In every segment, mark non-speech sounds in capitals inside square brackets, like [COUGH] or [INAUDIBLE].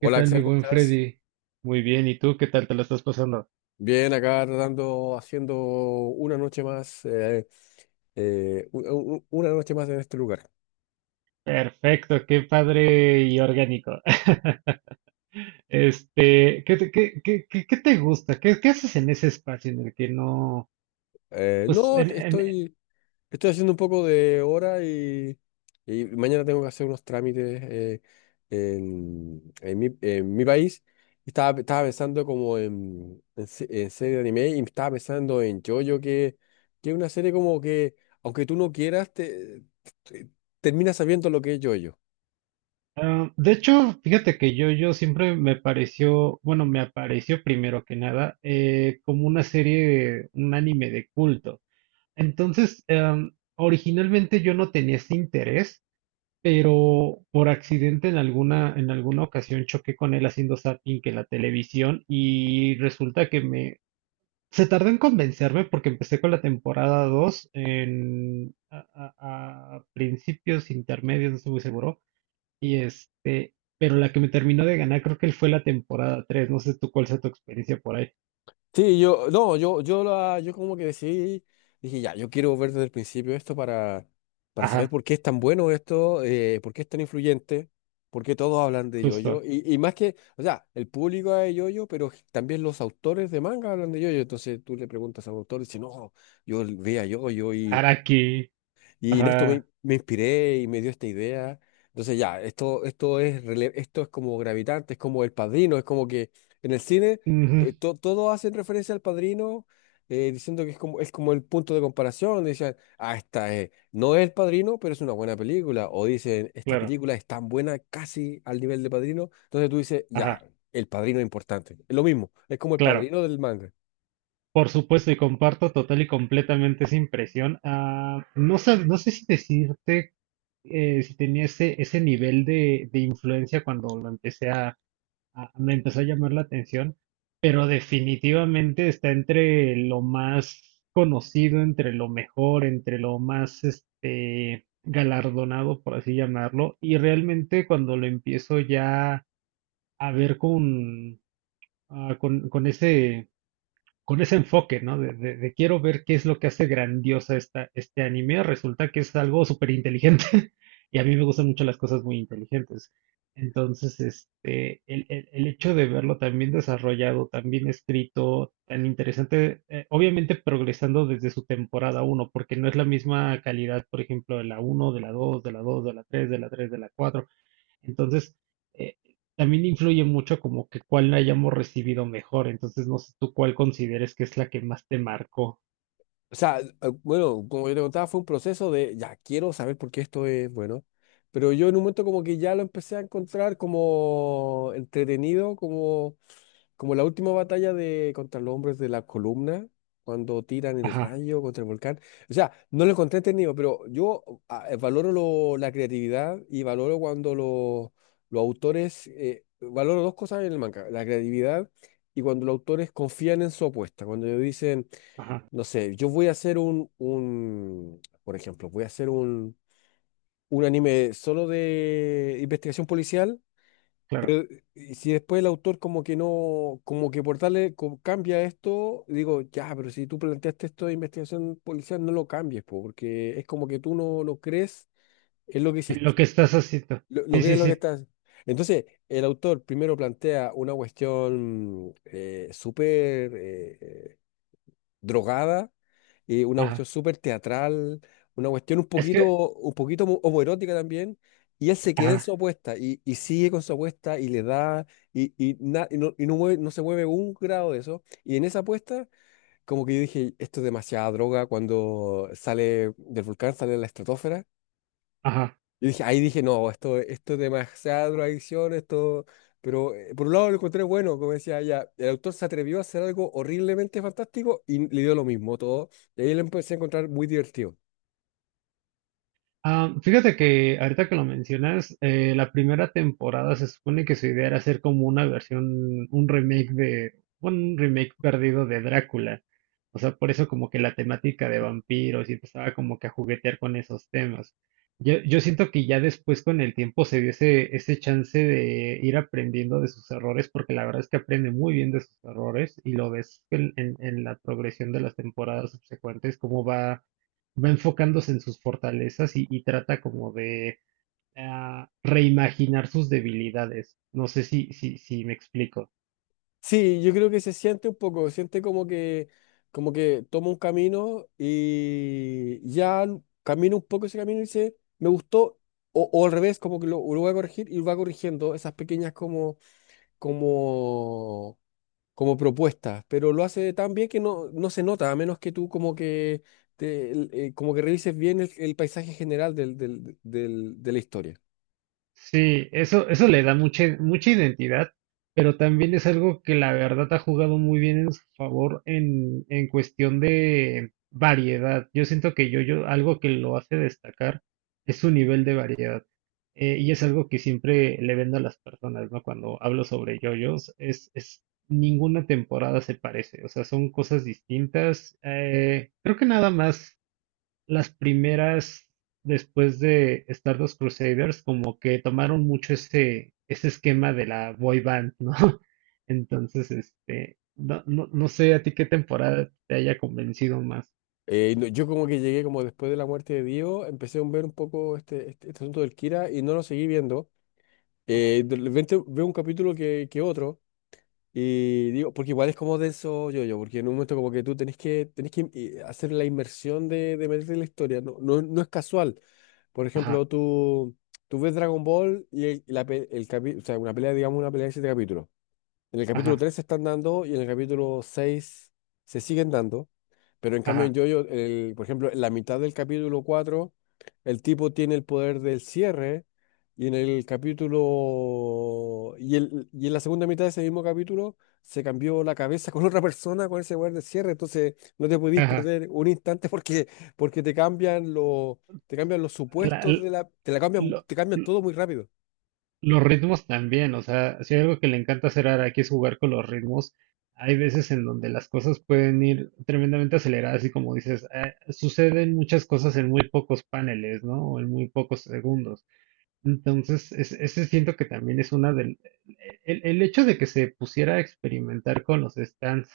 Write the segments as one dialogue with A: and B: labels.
A: ¿Qué tal, mi
B: Axel, ¿cómo
A: buen
B: estás?
A: Freddy? Muy bien, ¿y tú qué tal te lo estás pasando?
B: Bien, acá tratando, haciendo una noche más, eh, u- una noche más en este lugar.
A: Perfecto, qué padre y orgánico. [LAUGHS] Este, ¿qué te gusta? ¿Qué haces en ese espacio en el que no? Pues,
B: No, estoy haciendo un poco de hora y mañana tengo que hacer unos trámites en mi país. Y estaba pensando como en serie de anime y estaba pensando en JoJo, que es una serie como que, aunque tú no quieras, te- terminas sabiendo lo que es JoJo.
A: ah, de hecho, fíjate que yo siempre me pareció, bueno, me apareció primero que nada, como una serie, un anime de culto. Entonces, originalmente yo no tenía ese interés. Pero por accidente en alguna ocasión choqué con él haciendo zapping en la televisión Se tardó en convencerme porque empecé con la temporada 2 a principios intermedios, no estoy muy seguro, pero la que me terminó de ganar creo que él fue la temporada tres. No sé tú cuál sea tu experiencia por ahí.
B: Sí, no, yo como que decidí, dije, ya, yo quiero ver desde el principio esto para saber
A: Ajá,
B: por qué es tan bueno esto, por qué es tan influyente, por qué todos hablan de yoyo.
A: justo.
B: Y más que, o sea, el público habla de yoyo, pero también los autores de manga hablan de yoyo. Entonces tú le preguntas a un autor y dice, no, yo veía yoyo y,
A: Araki.
B: y en esto
A: Ajá.
B: me inspiré y me dio esta idea. Entonces ya, esto es como gravitante, es como El Padrino, es como que en el cine
A: Ujú,
B: todos hacen referencia al Padrino diciendo que es como el punto de comparación. Dicen, ah, no es El Padrino, pero es una buena película. O dicen, esta
A: claro.
B: película es tan buena casi al nivel de Padrino. Entonces tú dices,
A: Ajá,
B: ya, El Padrino es importante. Es lo mismo, es como El
A: claro.
B: Padrino del manga.
A: Por supuesto, y comparto total y completamente esa impresión. Ah, no sé si decirte si tenía ese nivel de influencia cuando lo empecé me empezó a llamar la atención, pero definitivamente está entre lo más conocido, entre lo mejor, entre lo más galardonado, por así llamarlo, y realmente cuando lo empiezo ya a ver con, ah, con ese enfoque, ¿no? De quiero ver qué es lo que hace grandiosa este anime. Resulta que es algo súper inteligente [LAUGHS] y a mí me gustan mucho las cosas muy inteligentes. Entonces, el hecho de verlo tan bien desarrollado, tan bien escrito, tan interesante, obviamente progresando desde su temporada uno, porque no es la misma calidad, por ejemplo, de la uno, de la dos, de la tres, de la 4. Entonces, eh, también influye mucho como que cuál la hayamos recibido mejor. Entonces, no sé tú cuál consideres que es la que más te marcó.
B: O sea, bueno, como yo te contaba, fue un proceso de, ya, quiero saber por qué esto es bueno, pero yo en un momento como que ya lo empecé a encontrar como entretenido, como la última batalla de contra los hombres de la columna, cuando tiran el
A: Ajá,
B: rayo contra el volcán. O sea, no lo encontré entretenido, pero yo valoro la creatividad y valoro cuando los autores, valoro dos cosas en el manga, la creatividad y cuando los autores confían en su apuesta, cuando ellos dicen
A: ajá,
B: no sé, yo voy a hacer por ejemplo, voy a hacer un anime solo de investigación policial.
A: claro.
B: Y si después el autor como que no, como que por darle, como cambia esto, digo, ya, pero si tú planteaste esto de investigación policial, no lo cambies, po, porque es como que tú no lo crees, es lo que
A: En
B: hiciste,
A: lo que estás haciendo.
B: lo
A: Sí,
B: que
A: sí,
B: es lo que
A: sí.
B: estás. Entonces, el autor primero plantea una cuestión súper drogada, una cuestión
A: Ajá.
B: súper teatral, una cuestión
A: Es que,
B: un poquito homoerótica también, y él se queda
A: ajá,
B: en su apuesta y sigue con su apuesta y le da, no se mueve un grado de eso, y en esa apuesta, como que yo dije, esto es demasiada droga, cuando sale del volcán, sale de la estratosfera,
A: ajá.
B: yo dije, ahí dije, no, esto es demasiada drogadicción, esto. Pero por un lado lo encontré bueno, como decía ella, el autor se atrevió a hacer algo horriblemente fantástico y le dio lo mismo todo. Y ahí lo empecé a encontrar muy divertido.
A: Ah, fíjate que ahorita que lo mencionas, la primera temporada se supone que su idea era hacer como una versión, un remake de, bueno, un remake perdido de Drácula. O sea, por eso como que la temática de vampiros y empezaba como que a juguetear con esos temas. Yo siento que ya después con el tiempo se dio ese chance de ir aprendiendo de sus errores, porque la verdad es que aprende muy bien de sus errores y lo ves en la progresión de las temporadas subsecuentes, cómo va enfocándose en sus fortalezas y trata como de reimaginar sus debilidades. No sé si me explico.
B: Sí, yo creo que se siente un poco, siente como que toma un camino y ya camina un poco ese camino y dice, me gustó, o al revés, como que lo voy a corregir y va corrigiendo esas pequeñas como como propuestas, pero lo hace tan bien que no se nota, a menos que tú como que como que revises bien el paisaje general de la historia.
A: Sí, eso le da mucha, mucha identidad, pero también es algo que la verdad ha jugado muy bien en su favor en cuestión de variedad. Yo siento que algo que lo hace destacar es su nivel de variedad. Y es algo que siempre le vendo a las personas, ¿no? Cuando hablo sobre JoJo's, es ninguna temporada se parece, o sea, son cosas distintas. Creo que nada más las primeras, después de Stardust Crusaders, como que tomaron mucho ese esquema de la boy band, ¿no? [LAUGHS] Entonces, no sé a ti qué temporada te haya convencido más.
B: No, yo como que llegué como después de la muerte de Dio, empecé a ver un poco este asunto del Kira y no lo seguí viendo. De repente veo un capítulo que otro. Y digo, porque igual es como denso yo-yo, porque en un momento como que tú tenés que hacer la inmersión de meterte en la historia, no, no, no es casual. Por
A: Ajá,
B: ejemplo, tú ves Dragon Ball y el, la pe- el capi- o sea, una pelea, digamos, una pelea de siete capítulos. En el capítulo
A: ajá,
B: 3 se están dando y en el capítulo 6 se siguen dando, pero en cambio en
A: ajá,
B: Jojo, el, por ejemplo, en la mitad del capítulo 4 el tipo tiene el poder del cierre y en el capítulo... Y en la segunda mitad de ese mismo capítulo se cambió la cabeza [LAUGHS] con otra persona con ese poder del cierre, entonces no te podís
A: ajá.
B: perder un instante porque, te cambian los... Te cambian los
A: La-
B: supuestos
A: l-
B: de la, te la cambian,
A: lo-
B: te cambian todo muy rápido.
A: Los ritmos también, o sea, si hay algo que le encanta hacer a Araki es jugar con los ritmos. Hay veces en donde las cosas pueden ir tremendamente aceleradas y como dices, suceden muchas cosas en muy pocos paneles, ¿no? O en muy pocos segundos. Entonces, ese siento que también. El hecho de que se pusiera a experimentar con los stands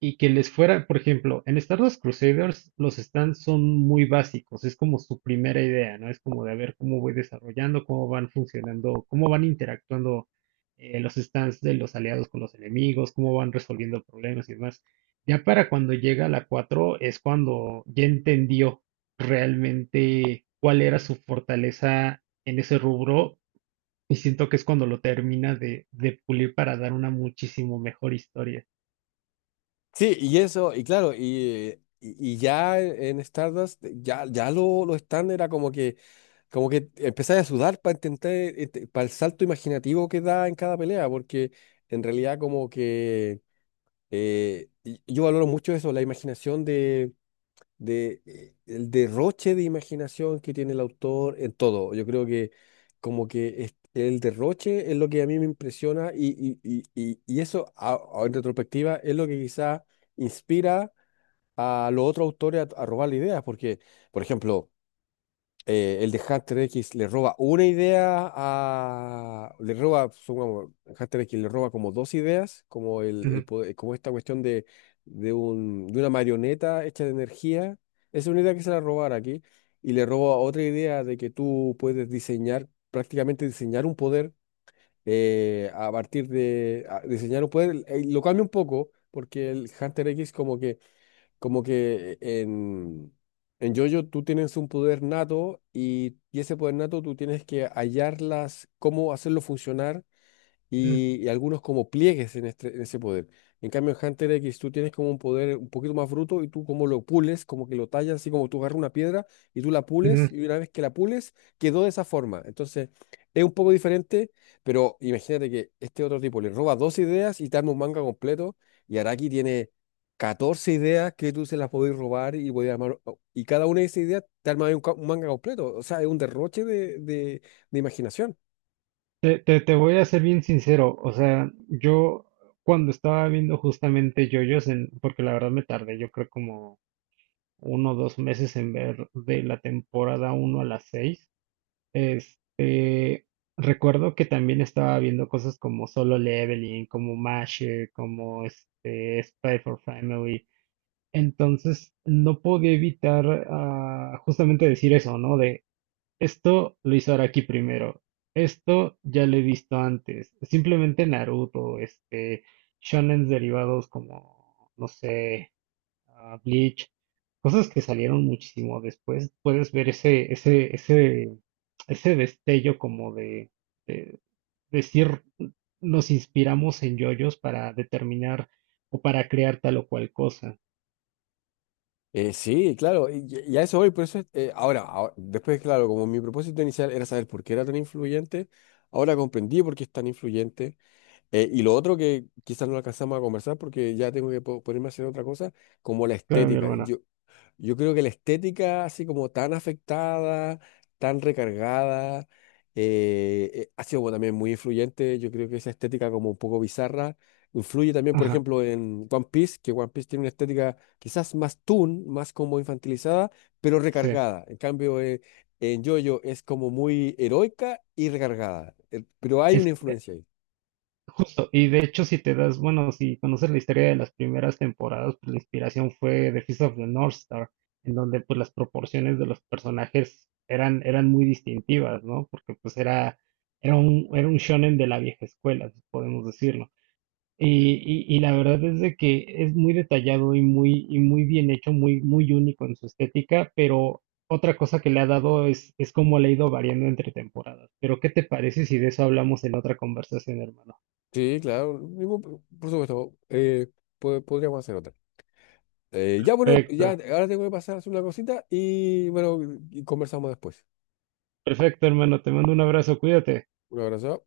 A: y que les fuera, por ejemplo, en Star Wars Crusaders los stands son muy básicos, es como su primera idea, ¿no? Es como de a ver cómo voy desarrollando, cómo van funcionando, cómo van interactuando los stands de los aliados con los enemigos, cómo van resolviendo problemas y demás. Ya para cuando llega la 4 es cuando ya entendió realmente cuál era su fortaleza en ese rubro y siento que es cuando lo termina de pulir para dar una muchísimo mejor historia.
B: Sí, y eso, y claro, ya en Stardust, ya lo stand era como que empezaba a sudar para intentar, este, para el salto imaginativo que da en cada pelea, porque en realidad como que yo valoro mucho eso, la imaginación de el derroche de imaginación que tiene el autor en todo. Yo creo que como que el derroche es lo que a mí me impresiona eso en retrospectiva es lo que quizá inspira a los otros autores a robar ideas, porque, por ejemplo, el de Hunter X le roba una idea a... Le roba, supongamos, Hunter X le roba como dos ideas, como, el
A: Ujú,
B: poder- como esta cuestión de una marioneta hecha de energía. Esa es una idea que se la robara aquí. Y le roba otra idea de que tú puedes diseñar, prácticamente diseñar un poder a partir de... a- diseñar un poder, lo cambia un poco, porque el Hunter X como que en JoJo tú tienes un poder nato y ese poder nato tú tienes que hallarlas, cómo hacerlo funcionar
A: ujú,
B: y algunos como pliegues en ese poder. En cambio, en Hunter X tú tienes como un poder un poquito más bruto y tú como lo pules, como que lo tallas, así como tú agarras una piedra y tú la
A: ujú.
B: pules y una vez que la pules quedó de esa forma. Entonces, es un poco diferente, pero imagínate que este otro tipo le roba dos ideas y te arma un manga completo y Araki tiene 14 ideas que tú se las podés robar y podés armar, y cada una de esas ideas te arma un manga completo. O sea, es un derroche de imaginación.
A: Te voy a ser bien sincero, o sea, yo cuando estaba viendo justamente JoJo's, porque la verdad me tardé, yo creo como 1 o 2 meses en ver de la temporada uno a las seis. Este, recuerdo que también estaba viendo cosas como Solo Leveling, como Mashe, como Spy for Family, entonces no podía evitar justamente decir eso, ¿no? Esto lo hizo Araki primero. Esto ya lo he visto antes. Simplemente Naruto, shonens derivados como, no sé, Bleach, cosas que salieron muchísimo después. Puedes ver ese destello como de decir, nos inspiramos en yoyos para determinar o para crear tal o cual cosa.
B: Sí, claro, y a eso voy, por eso, después, claro, como mi propósito inicial era saber por qué era tan influyente, ahora comprendí por qué es tan influyente, y lo otro que quizás no alcanzamos a conversar porque ya tengo que ponerme a hacer otra cosa, como la
A: Claro, mi
B: estética.
A: hermana.
B: Yo creo que la estética, así como tan afectada, tan recargada, ha sido como también muy influyente. Yo creo que esa estética como un poco bizarra influye también, por
A: Ajá,
B: ejemplo, en One Piece, que One Piece tiene una estética quizás más toon, más como infantilizada, pero
A: sí.
B: recargada. En cambio, en JoJo es como muy heroica y recargada. Pero hay una influencia ahí.
A: Justo, y de hecho si te das, bueno, si conoces la historia de las primeras temporadas, pues la inspiración fue The Fist of the North Star, en donde pues las proporciones de los personajes eran muy distintivas, ¿no? Porque pues era un shonen de la vieja escuela, si podemos decirlo. Y la verdad es de que es muy detallado y muy bien hecho, muy, muy único en su estética, pero otra cosa que le ha dado es cómo le ha ido variando entre temporadas. Pero ¿qué te parece si de eso hablamos en otra conversación, hermano?
B: Sí, claro, por supuesto, podríamos hacer otra. Ya, bueno, ya
A: Perfecto,
B: ahora tengo que pasar a hacer una cosita y bueno, y conversamos después.
A: perfecto, hermano. Te mando un abrazo, cuídate.
B: Un abrazo.